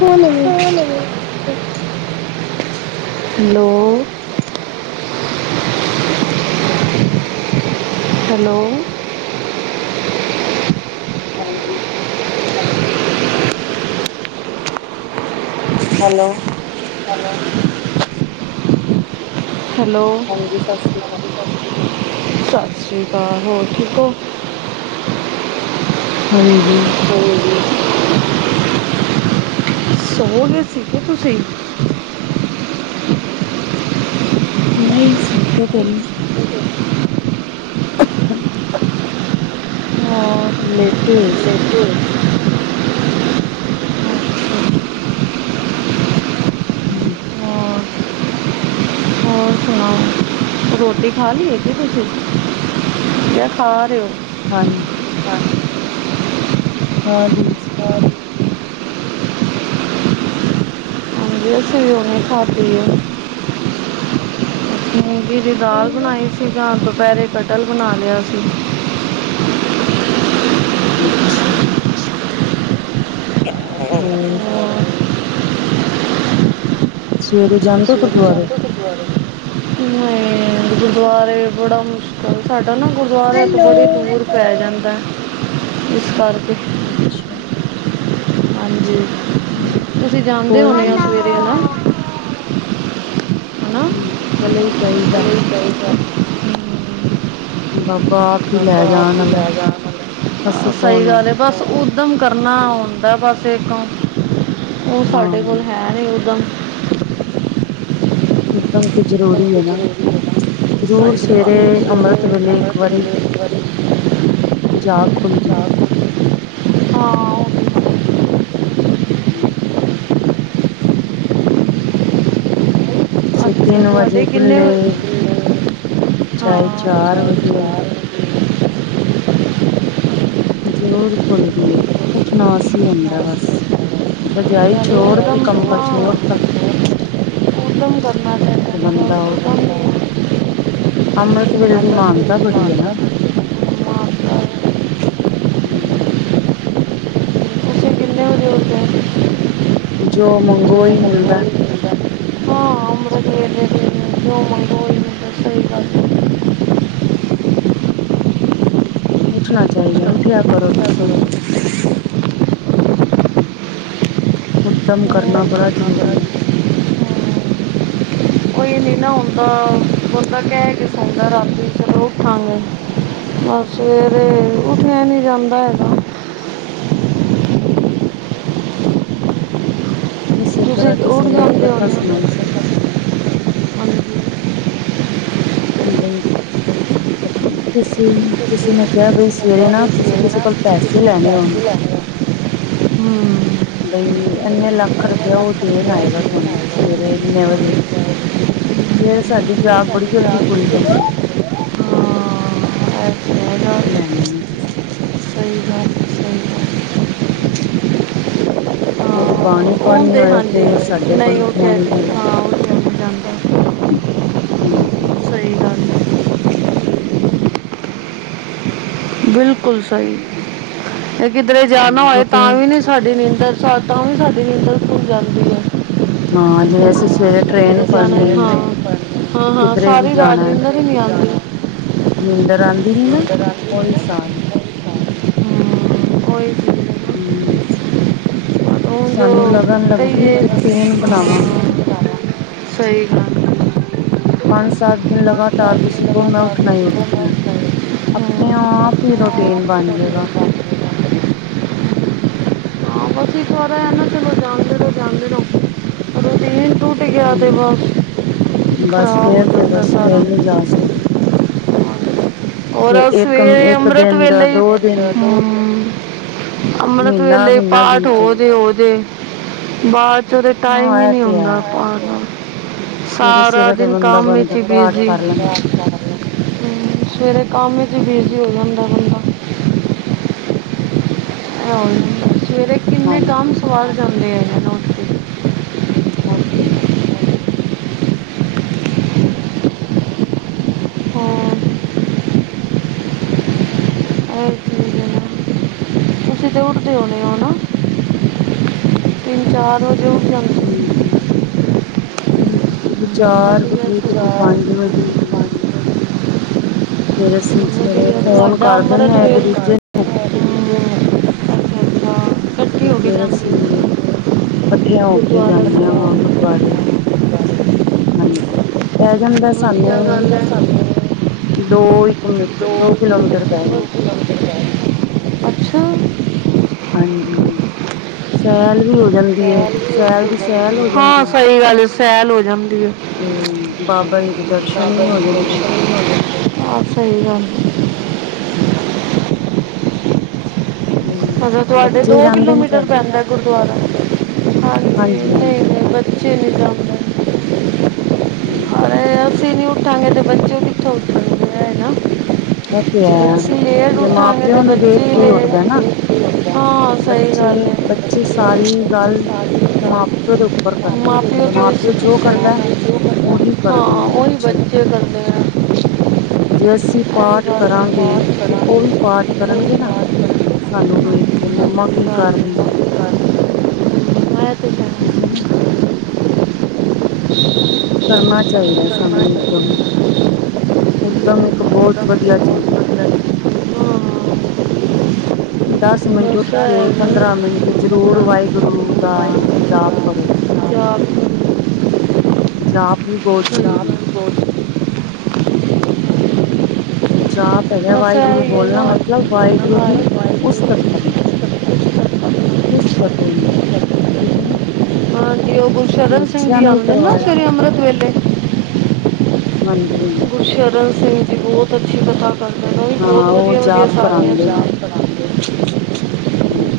ਹੋਣੀ hello. Hello. ਹਾਂਜੀ। Hello. [inaudible] Hello. ਹਾਂਜੀ ਸਤਿ ਸ਼੍ਰੀ ਅਕਾਲ। ਸਤਿ ਸ਼੍ਰੀ ਅਕਾਲ, ਹੋਰ ਠੀਕ ਔ? ਹੂੰ-ਹੂੰ। [unintelligible] ਸੋਗੇ ਸੀਗੇ ਤੁਸੀਂ? ਨ‌ਈ ਸੁੱਤੇ ਤੇ ਨੀ। [inaudible] ਹਾਂ। ਲੇਟੀ ਹੋਈ। [inaudible] [inaudible] ਹੂੰ। ਹੋਰ ਹੋਰ ਸੁਣਾਓ? ਰੋਟੀ ਖਾ ਲੀ ਐ ਕੀ ਤੁਸੀਂ ਜਾ ਖਾ ਰਹੇ ਓ? ਹਾਂਜੀ। ਖਾ ਲੀ। [unintelligible] ਅਸੀਂ ਵੀ ਹੁਣੇ ਈ ਖਾਦੀ ਐ। [unintelligible] ਦੀ ਦਾਲ ਸੀ। ਬਣਾਈ ਸੀ ਜਾਂ ਦੁਪਹਿਰੇ ਕਟਲ ਬਣਾ ਲਿਆ ਸੀ। ਅੱਛਾ। ਹੂੰ। ਹੋਰ ਸਵੇਰ ਜਾ ਸਵੇਰ ਜਾਂਦੇ ਤੁ ਨ‌ਈ ਗੁਰਦੁਆਰੇ ਬੜਾ ਮੁਸ਼ਕਲ ਸਾਡਾ ਨਾ ਗੁਰਦੁਆਰਾ ਤਾ ਬੜੀ ਹੈਲੋ ਦੂਰ ਪੈ ਜਾਂਦਾ, ਇਸ ਕਰਕੇ। ਅੱਛਾ ਹਾਂਜੀ, ਹੂੰ ਤੁਸੀਂ ਜਾਦੇ ਕੋਈ ਹੋਣੇ ਨੀ ਓ ਸਵੇਰੇ ਹਨਾ? ਹਨਾ ਹਾਂਜੀ, ਚਲੇ ਈ ਜਾਈਦਾ। [inaudible] ਬਾਬਾ ਹੀ ਲੈ ਬਾਬਾ ਆਪ ਜਾਣ ਹੀ ਆਲਾ ਲੈ ਜਾਣ ਅਸੀਂ ਆਲਾ, ਸਹੀ ਕੌਣ ਹੁਣ ਗੱਲ ਏ। ਬਸ ਉਦਮ ਕਰਨਾ ਹੁੰਦਾ ਬਸ ਇੱਕ, ਓ ਹਾਂ ਸਾਡੇ ਕੋਲ ਹੈ ਹੈਨੀ ਉੱਦਮ? [unintelligible] ਤੇ ਕੀਤਾ ਜ਼ਰੂਰੀ ਵੀ ਐ ਕੁਝ ਨਾ। ਜ਼ਰੂਰੀ ਹੈ ਨਾ ਜ਼ਰੂਰ ਸਹੀ ਗੱਲ ਉਹ ਸਵੇਰੇ ਅੰਮ੍ਰਿਤ ਸਵੇਰੇ ਵੇਲੇ ਇੱਕ ਅੰਮ੍ਰਿਤ ਵਾਰੀ [inaudible] ਜਾਗ ਖੁੱਲਦੀ। ਚਾਹ ਪੀਣੀ ਹਾਂ ਉਹ ਵੀ ਹੈ। ਚਹੇ ਅੱਛਾ ਤਿੰਨ ਵਜੇ ਤੁਹਾਡੇ ਕਿੰਨੇ ਖੁੱਲੇ, ਇੱਕ ਨੇ ਚਾਹੇ ਹਾਂ ਚਾਰ ਚਾਹ ਵਜੇ। ਚਾਹ ਜ਼ਰੂਰ ਖੁੱਲਦੀ ਏ, ਪੀਣੀ ਉੱਠਣਾ ਅਸੀਂ ਹੁੰਦਾ ਬਸ। ਰਜਾਈ ਛੋੜਤੀ, ਕੰਬਲ ਛੋੜਤਾ। ਤੇ ਬੰਦਾ ਉੱਠ ਅੰਮ੍ਰਿਤ ਵੇਲੇ ਦੀ ਮਾਨਤਾ ਬੜੀ ਐ ਨਾ। ਹੂੰ। ਜੋ ਮੰਗੋ ਓਈ ਮਿਲਦਾ। [unintelligible] ਹਾਂ ਅੰਮ੍ਰਿਤ ਵੇਲੇ ਦੋ ਮੰਗੋ ਓਹੀ ਮਿਲਦਾ, ਸਹੀ ਗੱਲ ਏ। ਉੱਠਣਾ ਚਾਈਦਾ, ਉੱਠਿਆ ਕਰੋ ਤੁਸੀਂ ਵੀ। ਉੱਦਮ ਕਰਨਾ ਬੜਾ ਜ਼ਰੂਰੀ ਏ। ਬੰਦਾ, ਬੰਦਾ ਕਹਿ ਕੇ ਸੌਦਾ ਰਾਤੀ ਜ਼ਰੂਰ ਉੱਠਾਂਗੇ। ਬਸ ਸਵੇਰੇ ਉੱਠਿਆ ਨੀ ਜਾਂਦਾ ਹੈਗਾ। ਏਸੇ ਤੁਸੀਂ ਤਰਾਂ ਕਿਸੇ ਜ਼ਰੂਰ ਨੇ ਜਾਂਦੇ ਹੋ ਕਥਾ ਨਾ ਸੁਣਾਈ ਸੀ। ਹਾਂਜੀ ਹੂੰ ਬ‌ਈ, ਕਿਸ ਕਿਸੇ ਨੇ ਕਿਹਾ ਬਈ ਹਾਂ ਸਵੇਰੇ ਨਾ ਤੁਸੀਂ ਕਿਸੇ ਕੋ ਪੈਸੇ ਲੈਣੇ ਹੋਣ ਹੂ ਬਈ ਇੰਨੇ ਲੱਖ ਰੁਪਇਆ ਉਹ ਦੇਣ ਆਏਗਾ ਤੁਹਾਨੂੰ ਸਵੇਰੇ ਇੰਨੇ ਵਜੇ ਸਵੇਰੇ ਸਾਡੀ ਜਾਗ ਇਹ ਬੜੀ ਜਲਦੀ ਖੁੱਲ ਜਾਂਦੀ। ਤਾਂ ਹੈਗਾ ਪਲੈਨਿੰਗ ਕੀਤੀ ਸੀ ਸਹੀ ਗੱਲ ਸਹੀ ਗੱਲ ਹੂ ਹਾਂ ਉਂਜ ਬਾਣੀ ਪੜ੍ਹਨੀ ਉਹਦੇ ਹੋਏ ਤੇ ਹਾਂਜੀ ਸਾਡੇ ਕੋਲ ਨਹੀਂ ਉਹ ਉੱਠਿਆ ਨੀ ਕਹਿ ਜਾਂਦਾ। ਹਾਂ ਉਹ ਨਹੀਂ ਜਾਂਦਾ ਹਾਂਜੀ। ਸਹੀ ਗੱਲ ਹੈ। ਬਿਲਕੁਲ ਸਹੀ, ਜੇ ਕਿਧਰੇ ਜਾਣਾ ਹੋਏ ਕਿਉਂਕਿ ਤਾਂ ਵੀ ਨੀ ਸਾਡੀ ਨੀਂਦਰ। ਸ ਤਾਂ ਵੀ ਸਾਡੀ ਹਿੰਦਰ ਖੁਲ ਜਾਂਦੀ। ਹਾਂ ਜਿਵੇਂ ਅਸੀਂ ਸਵੇਰੇ ਟ੍ਰੇਨ ਕਿਦਰੇ ਜਾਣਾ ਫੜਨੀ ਹਾਂ ਹਾਂ ਹਾਂ ਕਿਧਰੇ ਵੀ ਸਾਰੀ ਰਾਤ ਜਾਣਾ ਨਿੰਦਰ ਵੀ ਨੀ ਆਉਂਦੀ। ਨੀਂਦਰ ਆਉਂਦੀ ਨੀ ਨਾ ਹਮ, ਔ ਹਿਸਾਬ ਐ ਕੋਈ ਹੂ ਹੁਣ ਜੋ ਸਾਨੂੰ ਲਗਨ ਲੱਗਦੀ ਹੈ, ਕਹੀਏ ਜੇ ਹਾਂ, ਰੂਟੀਨ ਬਣਾਵਾਂਗੇ ਤੇ ਸਹੀ ਗਲ ਪੰਜ ਸੱਤ ਦਿਨ ਲਗਾਤਾਰ ਤੁਸੀਂ ਕਹੋ ਮੈਂ ਉੱਠਣਾ ਈ ਉੱਠਣਾ ਅੱਛਾ, ਆਪਣੇ ਆਪ ਹੀ ਰੂਟੀਨ ਬਣ ਜਾਏਗਾ। ਹਮ, ਠੀਕਾ ਨਾ ਚਲੋ ਜਾਹਦੇ ਤੋ ਜਾਹਦੇ ਰੋ, ਇੰਨੀ। ਉ ਗਿਆ ਤੇ ਹੂੰ, ਬਾਅਦ ਬਸ ਖ਼ਰਾਬ ਹੋ ਫੇਰ ਤੇ ਜਾਂਦਾ ਬਸ ਫੇਰ ਸਾਰਾ। ਨੀ ਜਾ ਸਕਦੀ। ਹੋਰ ਫਿਰ ਇੱਕ, ਸਵੇਰੇ ਇੱਕ ਅੰਮ੍ਰਿਤ ਦਿਨ ਦਾ ਵੇਲੇ ਹੀ, ਦੋ ਦਿਨ ਹੂ। ਅੰਮ੍ਰਿਤ ਮਹੀਨਾ, ਵੇਲੇ ਮਹੀਨਾ ਪਾਠ ਬੀਤ ਹੋ ਜੇ, ਜਾਂਦਾ। ਹੋ ਜੇ ਬਾਦ ਸਵੇਰੇ ਟਾਈਮ ਹੀ ਹਾਂ ਇਹ ਨਹੀਂ ਤੇ ਆਉਂਦਾ ਹੈ। ਪਾ ਸਵੇਰੇ, ਸਾਰਾ ਸਵੇਰੇ ਤੇ ਦਿਨ ਬੰਦਾ, ਕੰਮ ਹੀ ਇਚ ਬੰਦਾ ਈ ਪਾਠ ਬਿਜੀ। ਕਰ ਲੈਂਦਾ। ਹੂ ਸਵੇਰੇ ਕੰਮ ਇਚ ਈ ਬਿਜੀ ਹੋ ਜਾਂਦਾ ਬੰਦਾ। ਹ ਸਵੇਰੇ ਕਿੰਨੇ ਕੰਮ ਹਾਂਜੀ, ਸਵਾਰ ਜਾਂਦੇ ਹੈ ਜੀ। ਅੱਛਾ। ਹਾਂ। ਹਾਂਜੀ ਤੁਸੀਂ ਦੇ ਉਠਦੇ ਹੋਉਣੇ ਹੋ ਨਾ। ਤਿੰਨ ਚਾਰ ਵਜੇ ਉੱਠ ਜਾ ਹਾਂਜੀ ਕਦੇ ਚਾਰ ਵਧੀਆ ਵਜੇ ਕਦੇ ਸੁਧਾਰ ਪੰਜ ਵਜੇ ਫੇਰ ਅਸੀਂ ਸਵੇਰੇ ਫੋਨ ਕਰ ਦਿੰਨੇ ਆਂ ਇੱਕ ਦੂਜੇ ਨੂੰ। ਦਤਾ ਸ ਤੋਂ [inaudible] ਤੇ ਫੇਰ ਅਸੀਂ ਕੱਠੀਆਂ ਹੋ ਕੇ ਗੁਰਦੁਆਰਾ ਜਾਂਨਿਆਂ ਵਾ ਸਾਹਿਬ। ਗੁਰਦੁਆਰੇ। ਹਾਂਜੀ ਪੈ ਜਾਂਦਾ ਵਧੀਆ ਸਾਨੂੰ ਗੱਲ ਹੈ ਦੋ ਇੱਕ ਮ ਦੋ ਕਿਲੋਮੀਟਰ ਪੈ ਜਾਂਦੇ। ਅੱਛਾ। ਹਾਂਜੀ ਸੈਲ ਵੀ ਹੋ ਜਾਂਦੀ ਐ, ਸੈਲ ਦੀ ਸੈਲ ਹੋ ਹਾਂ ਜਾਂਦੀ ਐ ਸਹੀ ਗੱਲ ਹੈ ਸੈਲ ਹੋ ਜਾਂਦੀ ਆ। ਤੇ ਬਾਬਾ ਜੀ ਦੇ ਦਰਸ਼ਨ ਵੀ ਹੋ ਜਾਂਦੇ ਨੇ ਆ ਸਹੀ ਗੱਲ ਏ ਹਮ ਮਤਲਬ ਤੁਹਾਡੇ ਦੋ ਬੱਚੇ ਜਾਂਦੇ ਨੇ ਕਿਲੋਮੀਟਰ ਤੁਹਾਡੇ ਪੈਂਦਾ ਗੁਰਦੁਆਰਾ। ਹਾਂਜੀ ਨਹੀਂ ਨਹੀਂ ਬੱਚੇ ਨਹੀਂ ਜਾਦੇ। ਹੂ ਪਰ ਅਸੀਂ ਨਹੀਂ ਉੱਠਾਂਗੇ ਤਾਂ ਬੱਚੇ ਕਿੱਥੋਂ ਉੱਠਣ ਚੰਗਾ ਹੈ ਨਾ। ਓ ਤੇ ਜੇ ਹੈ ਅਸੀਂ ਲੇਟ ਜੇ ਮਾਂ ਉੱਠਾਂਗੇ ਤੇ ਪਿਓ ਨੂੰ ਬੱਚੇ ਵੇਖ ਕੇ ਹੀ ਉੱਠਦਾ ਨਾ ਲੇਟ ਹਾਂ ਸਹੀ ਬੱਚੇ ਗੱਲ ਹੈ ਬੱਚੇ ਸਾਰੀ ਗੱਲ ਮਾਂ ਪਿਓ ਦੇ ਉੱਪਰ ਕਰਦੇ ਨੇ ਪਿਓ ਤੋਂ ਮਾਂ ਹੀ ਪਿਓ ਸਿੱਖ ਜੋ ਕਰਦਾ ਸਹੀ ਗੱਲ ਉਹੀ ਹਾਂ ਕਰਦੇ ਨੇ ਉਹੀ ਬੱਚੇ ਕਰਦੇ ਆ ਜੇ ਅਸੀਂ ਕੋਈ ਪਾਠ ਗੱਲ ਨੀ ਕਰਾਂਗੇ ਬਾਅਦ ਚ ਤੇ ਉਹ ਵੀ ਕਰਾਂਗੇ ਪਾਠ ਕਰਨਗੇ ਕੋਈ ਨਾ ਬਾਤ ਕਰਾਂਗੇ ਸਾਨੂੰ ਹੀ ਕੇ ਮੰਮਾ ਕੋਈ ਕੀ ਗੱਲ ਕਰ ਰਹੀ ਹੈ। ਇਹ ਤੇ ਹੈ। ਠੀਕ ਹੈ ਨਾ? [inaudible] ਕਰਨਾ ਚਾਹੀਦਾ ਸਾਨੂੰ ਉੱਦਮ ਉੱਦਮ ਇੱਕ ਕਰਨਾ ਚਾਹੀਦਾ ਬਹੁਤ ਤਾਂ ਮੈਨੂੰ ਵਧੀਆ ਬਹੁਤ ਚੀਜ਼ ਹੈ। ਵਧੀਆ ਲੱਗਿਆ ਦਸ ਮਿੰਟ ਉੱਠ ਬਸ ਕੇ ਹੈਗਾ ਪੰਦਰਾਂ ਮਿੰਟ ਜ਼ਰੂਰ ਜੋਬ ਵਾਹਿਗੁਰੂ ਦਾ ਜਾਪ ਕਰੋ। ਜਾਪ ਹੀ [unintelligible] ਜਾਪ ਵੀ ਬਹੁਤ ਜ਼ਰੂਰੀ ਹੈ। ਹੋਰ ਜਾਪ ਹੈਗਾ ਵਾਹਿਗੁਰੂ ਬੋਲਣਾ ਮਤਲਬ ਨਾ ਵਾਹਿਗੁਰੂ ਦੀ ਵਾਹਿਗੁਰੂ ਉਸਤਤ ਕਰਨਾ। [unintelligible] ਠੀਕ ਹੈ ਨਾ ਹਾਂਜੀ ਉਹ ਗੁਰੂ ਸ਼ਰਨ ਸਿੰਘ ਬੱਚਿਆਂ ਜੀ ਨੂੰ ਵੀ ਆਉਂਦੇ ਨੇ ਨਾ ਕਰਵਾਇਆ ਸਵੇਰੇ ਅੰਮ੍ਰਿਤ ਵੇਲੇ ਹਾਂਜੀ ਹਾਂਜੀ ਸ਼ਰਨ ਸਿੰਘ ਜੀ ਬਹੁਤ ਅੱਛੀ ਕਥਾ ਕਰਦੇ ਬਹੁਤ ਹਾਂ ਬਹੁਤ ਉਹ ਵਧੀਆ ਵਧੀਆ ਜਾਪ ਸਾਖੀਆਂ ਪੜਾਉਂਦੇ ਹੂੰ,,,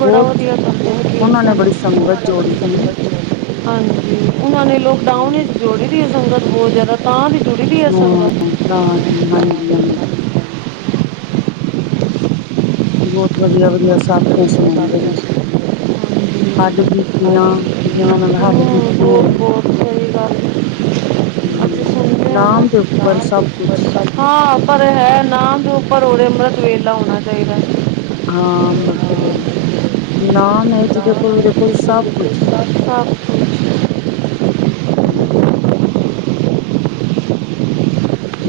ਬੜਾ ਬਹੁਤ ਵਧੀਆ ਕਰਦੇ ਉਹਨਾਂ ਨੇ ਕੀਰਤਨ ਬੜੀ ਉਹਨਾਂ ਸੰਗਤ ਨੇ ਬੜੀ ਜੋੜੀ ਦੀ‌ ਏ। ਸੰਗਤ ਨੂੰ ਹਾਂਜੀ ਉਹਨਾਂ ਨੇ ਲੋਕਡਾਊਨ ਵਿੱਚ ਜੋੜੀ ਦੀ ਹੈ ਸੰਗਤ ਬਹੁਤ ਜ਼ਿਆਦਾ ਤਾਂ ਜੁੜੀ ਦੀ ਹਾਂ ਸੰਗਤ। ਤਾਂ ਹਾਂਜੀ ਹਾਂਜੀ। ਬਹੁਤ ਵਧੀਆ ਵਧੀਆ ਸਾਖੀਆਂ ਸੁਣਾਉਂਦੇ ਨੇ। ਹੱਡ ਬੀਤੀਆਂ ਹਾਂਜੀ ਜਿਨਾਂ ਨਾਲ ਹੱਡ ਹੂੰ ਬੀਤੀ ਬਹੁਤ ਹੈ। ਬਹੁਤ ਸਹੀ ਗੱਲ ਅਸੀਂ ਹੂੰ ਨਾਮ ਦੇ ਉੱਪਰ ਸਭ ਕੁਛ। ਤਥਾ ਪਰ ਹੈ ਨਾਮ ਦੇ ਉੱਪਰ ਅੰਮ੍ਰਿਤ ਵੇਲਾ ਹੋਣਾ ਚਾਹੀਦਾ। ਹਾਂ ਅਮ੍ਰਿਤ ਵੇਹਲਾ ਨਾਮ ਹੈ ਜਿਹਦੇ ਨਾਮ ਕੋਲ ਹੈ ਉਹਦੇ ਕੋਲ ਕਿ ਸਭ ਗੁਰੂ ਕੁਛ ਹੈ ਸਾਹਿਬ ਸਭ ਕੁਛ। ਹੂੰ।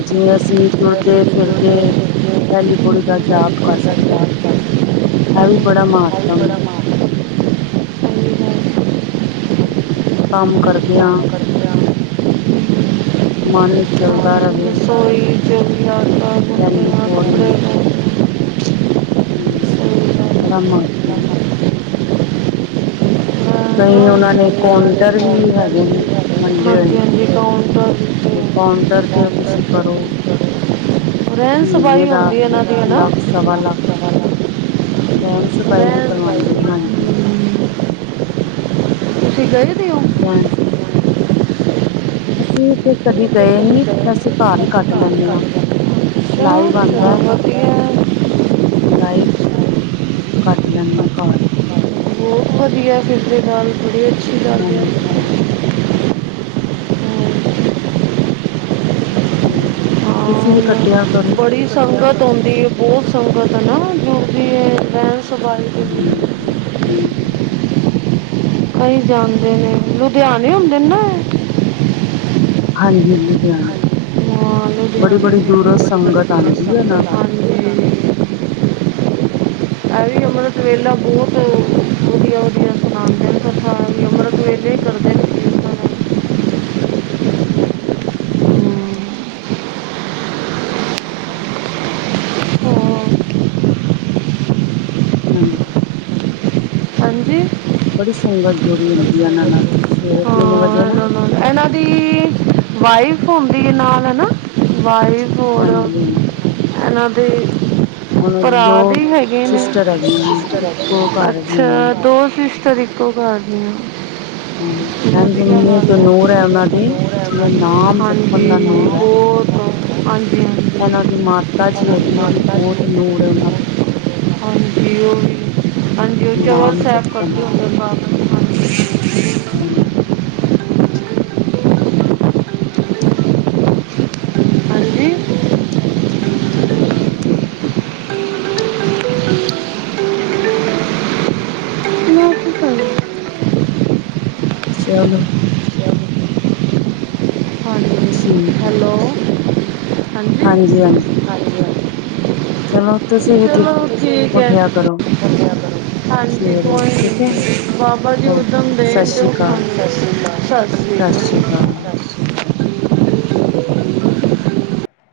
ਜੇ ਅਸੀਂ ਦੇ ਤੁਰਦੇ ਅਸੀਂ ਜੋ ਫਿਰਦੇ ਜੋ ਸਿੱਖੇ ਪਹਿਲੀ [unintelligible] ਹਰੀ ਜਾਪ ਗੁਰੂ ਕਰ ਦਾ ਸਕਦੀ ਗਿਆਨ ਕਰਦੇ ਹਾਂ ਇਹ ਵੀ ਬੜਾ ਹਾਂ ਵੀ ਮਹੱਤਮ ਬੜਾ ਹੈ। ਮਾਣ ਕੰਮ ਕਰਦੇ ਆਂ ਕੰਮ ਕਰਦੇ ਹਾਂ ਮਨ ਚੱਲਦਾ ਰਵੇ ਗੰਦੀਆਂ ਆਦਤਾਂ ਪਹਿਲੀ ਪੌੜੀ ਹੂੰ ਸਹੀ ਗੱਲ ਬੜਾ ਹੈ। ਇੰਨਾ ਮਹੱਤਵਪੂਰਨ ਮਾਣ ਮੈਂ ਕਈ ਉਹਨਾਂ ਨੇ ਉਹਨਾਂ ਦੇ ਕਾਊਂਟਰ ਹੀ ਕਾਊਂਟਰ ਹੈਗੇ ਵੀ ਨੇ ਨਾ ਵੰਡੇ ਹੋਏ ਹਾਂਜੀ ਨੇ ਹਾਂਜੀ ਕਾਊਂਟਰ ਹੀ ਕਾਊਂਟਰ ਤੇ ਤੁਸੀਂ ਕਰੋ। ਜਿਹੜੇ ਰਹਿਣ ਸਬਾਈ ਮਹੀਨੇ ਦਾ ਹੁੰਦੀ ਇਹਨਾਂ ਦੀ ਹੈ ਇੱਕ ਨਾ ਲੱਖ ਸਵਾ ਲੱਖ ਸਵਾ ਰਹਿਣ ਸਫਾਈ ਵੀ ਰਹਿਣ ਪਈ ਕਰਵਾਉਂਦੇ ਨੇ ਹਾਂਜੀ। ਤੁਸੀਂ ਗਏ ਦੇ ਹੋ [unintelligible] ਇਹ ਅਸੀਂ ਤੇ ਕਦੀ ਗਏ ਕਦੇ ਨੀ, ਅਸੀਂ ਨਹੀਂ ਘਰ ਹੀ ਬਸ ਕੱਟ ਘਰ ਲੈਂਨੇ ਆ। ਕੱਢ ਜਾਂਦੇ ਹਾਂ। ਲਾਈਵ ਅੱਛਾ ਚਲੋ ਆਉਂਦਾ ਵਧੀਆ ਹਾਂ ਲਾਈਵ ਕੱਟ ਲੈਂਦੇ ਆ ਘਰ ਬਹੁਤ ਵਧੀਆ, ਫਿਰ ਦੇ ਨਾਲ ਬੜੀ ਅੱਛੀ ਗੱਲ ਹੈ ਹਾਂਜੀ। ਹੂੰ, ਤੁਸੀਂ ਵੀ ਕੱਟਿਆ ਕਰੋ। ਹਾਂ ਬੜੀ ਸੰਗਤ ਆਉਂਦੀ ਹੈ ਬਹੁਤ ਸੰਗਤ ਨਾ ਹੁੰਦੀ ਹੈ ਰਹਿਣ ਸਬਾਈ। ਦੇ ਵੀ [unintelligible] ਕਈ ਜਾਂਦੇ ਨੇ, ਲੁਧਿਆਣੇ ਹੁੰਦੇ ਨੇ ਨਾ ਇਹ? ਹਾਂਜੀ ਜੀ, ਇਹ ਲੁਧਿਆਣੇ ਹਾਂਜੀ ਹਾਂ ਬੜੀ ਲੁਧਿਆਣੇ ਬੜੀ ਦੂਰੋਂ ਦੇ ਬੜੀ ਬੜੀ ਸੰਗਤ ਦੂਰੋਂ ਆਉਂਦੀ ਹੈ ਇਹਨਾਂ ਸੰਗਤ ਕੋਲ। ਆਉਂਦੀ ਹੈ ਇਹ ਵੀ ਅੰਮ੍ਰਿਤ ਵੇਲਾ ਬਹੁਤ ਵਦੀਆ-ਵਦੀਆ ਸੁਣਾਉਂਦੇ ਨੇ ਕਥਾ ਵੀ ਅੰਮ੍ਰਿਤ ਸਵੇਰੇ ਹੀ ਹਾਂਜੀ ਕਰਦੇ ਨੇ ਉਹਨਾਂ [unintelligible] ਨੂੰ। ਹਾਂ ਹਾਂਜੀ। ਹਾਂਜੀ? ਬੜੀ ਸੰਗਤ ਜੋੜੀ ਹੁੰਦੀ ਆ ਇਹਨਾਂ ਨਾਲ ਸਵੇਰੇ ਤਿੰਨ ਹਾਂ ਵਜੇ ਨਾ। ਇਹਨਾਂ ਨਾਲ ਇਹਨਾਂ ਦੀ ਵਾਈਫ ਹੁੰਦੀ ਹੈ ਨਾਲ ਹਨਾਂ? ਵਾਈਫ ਹੋਰ ਹਾਂਜੀ-ਹਾਂਜੀ। [unintelligible] ਦੀ ਦੋ ਭਰਾ ਵੀ ਹੈਗੇ ਨੇ, ਸਿਸਟਰ ਹੈਗੀਆਂ ਨੇ ਇੱਕੋ ਘਰ ਦੀਆਂ ਅੱਛਾ ਦੋ ਸਿਸਟਰ [inaudible] ਕਰਦੀ ਹਾਂ। ਹੂੰ, ਇੰਝ ਮੂੰਹ ਤੇ ਨੂਰ ਹੈ ਉਹਨਾਂ ਦੇ ਨੂਰ ਹੈ ਉਹਨਾਂ ਜਿਵੇਂ ਦੀ ਨਾਮ ਜਪਣ ਹਾਂਜੀ ਦਾ ਨੂਰ ਐ। [unintelligible] ਹਾਂਜੀ, ਹਾਂਜੀ। ਇਹਨਾਂ ਦੀ ਮਾਤਾ ਜੀ ਉਹਨਾਂ ਦੀ ਹੈਗੀ ਉਹ ਵੀ ਮਾਤਾ ਜੀ ਬਹੁਤ ਨੂਰ ਹੈਗੇ ਉਹਨਾਂ ਦੇ। ਹਾਂਜੀ, ਉਹ ਵੀ ਹਾਂਜੀ ਉਹ ਚੋਰ ਨਾਮ ਸਾਹਿਬ ਜਪਣ ਕਰਦੇ ਹੁੰਦੇ ਹਨ। [unintelligible] ਹੂੰ। ਹਾਂਜੀ ਹਾਂਜੀ ਹਾਂਜੀ ਚਲੋ। ਠੀਕ ਐ। ਹੈਲੋ ਹਾਂਜੀ ਹਾਂਜੀ ਹਾਂਜੀ-ਹਾਂਜੀ, ਹਾਂਜੀ ਚਲੋ ਤੁਸੀਂ ਵੀ ਠੀਕ ਚਲੋ ਠੀਕ ਹੈ ਉੱਠਿਆ ਕਰੋ। ਚੱਲਿਆ ਕਰੋ ਹਾਂਜੀ, ਸਵੇਰੇ ਠੀਕ ਹੈ ਬਾਬਾ ਜੀ [unintelligible] ਓਕੇ ਸ਼੍ਰੀ ਸਤਿ ਸ਼੍ਰੀ ਅਕਾਲ। ਹਾਂ।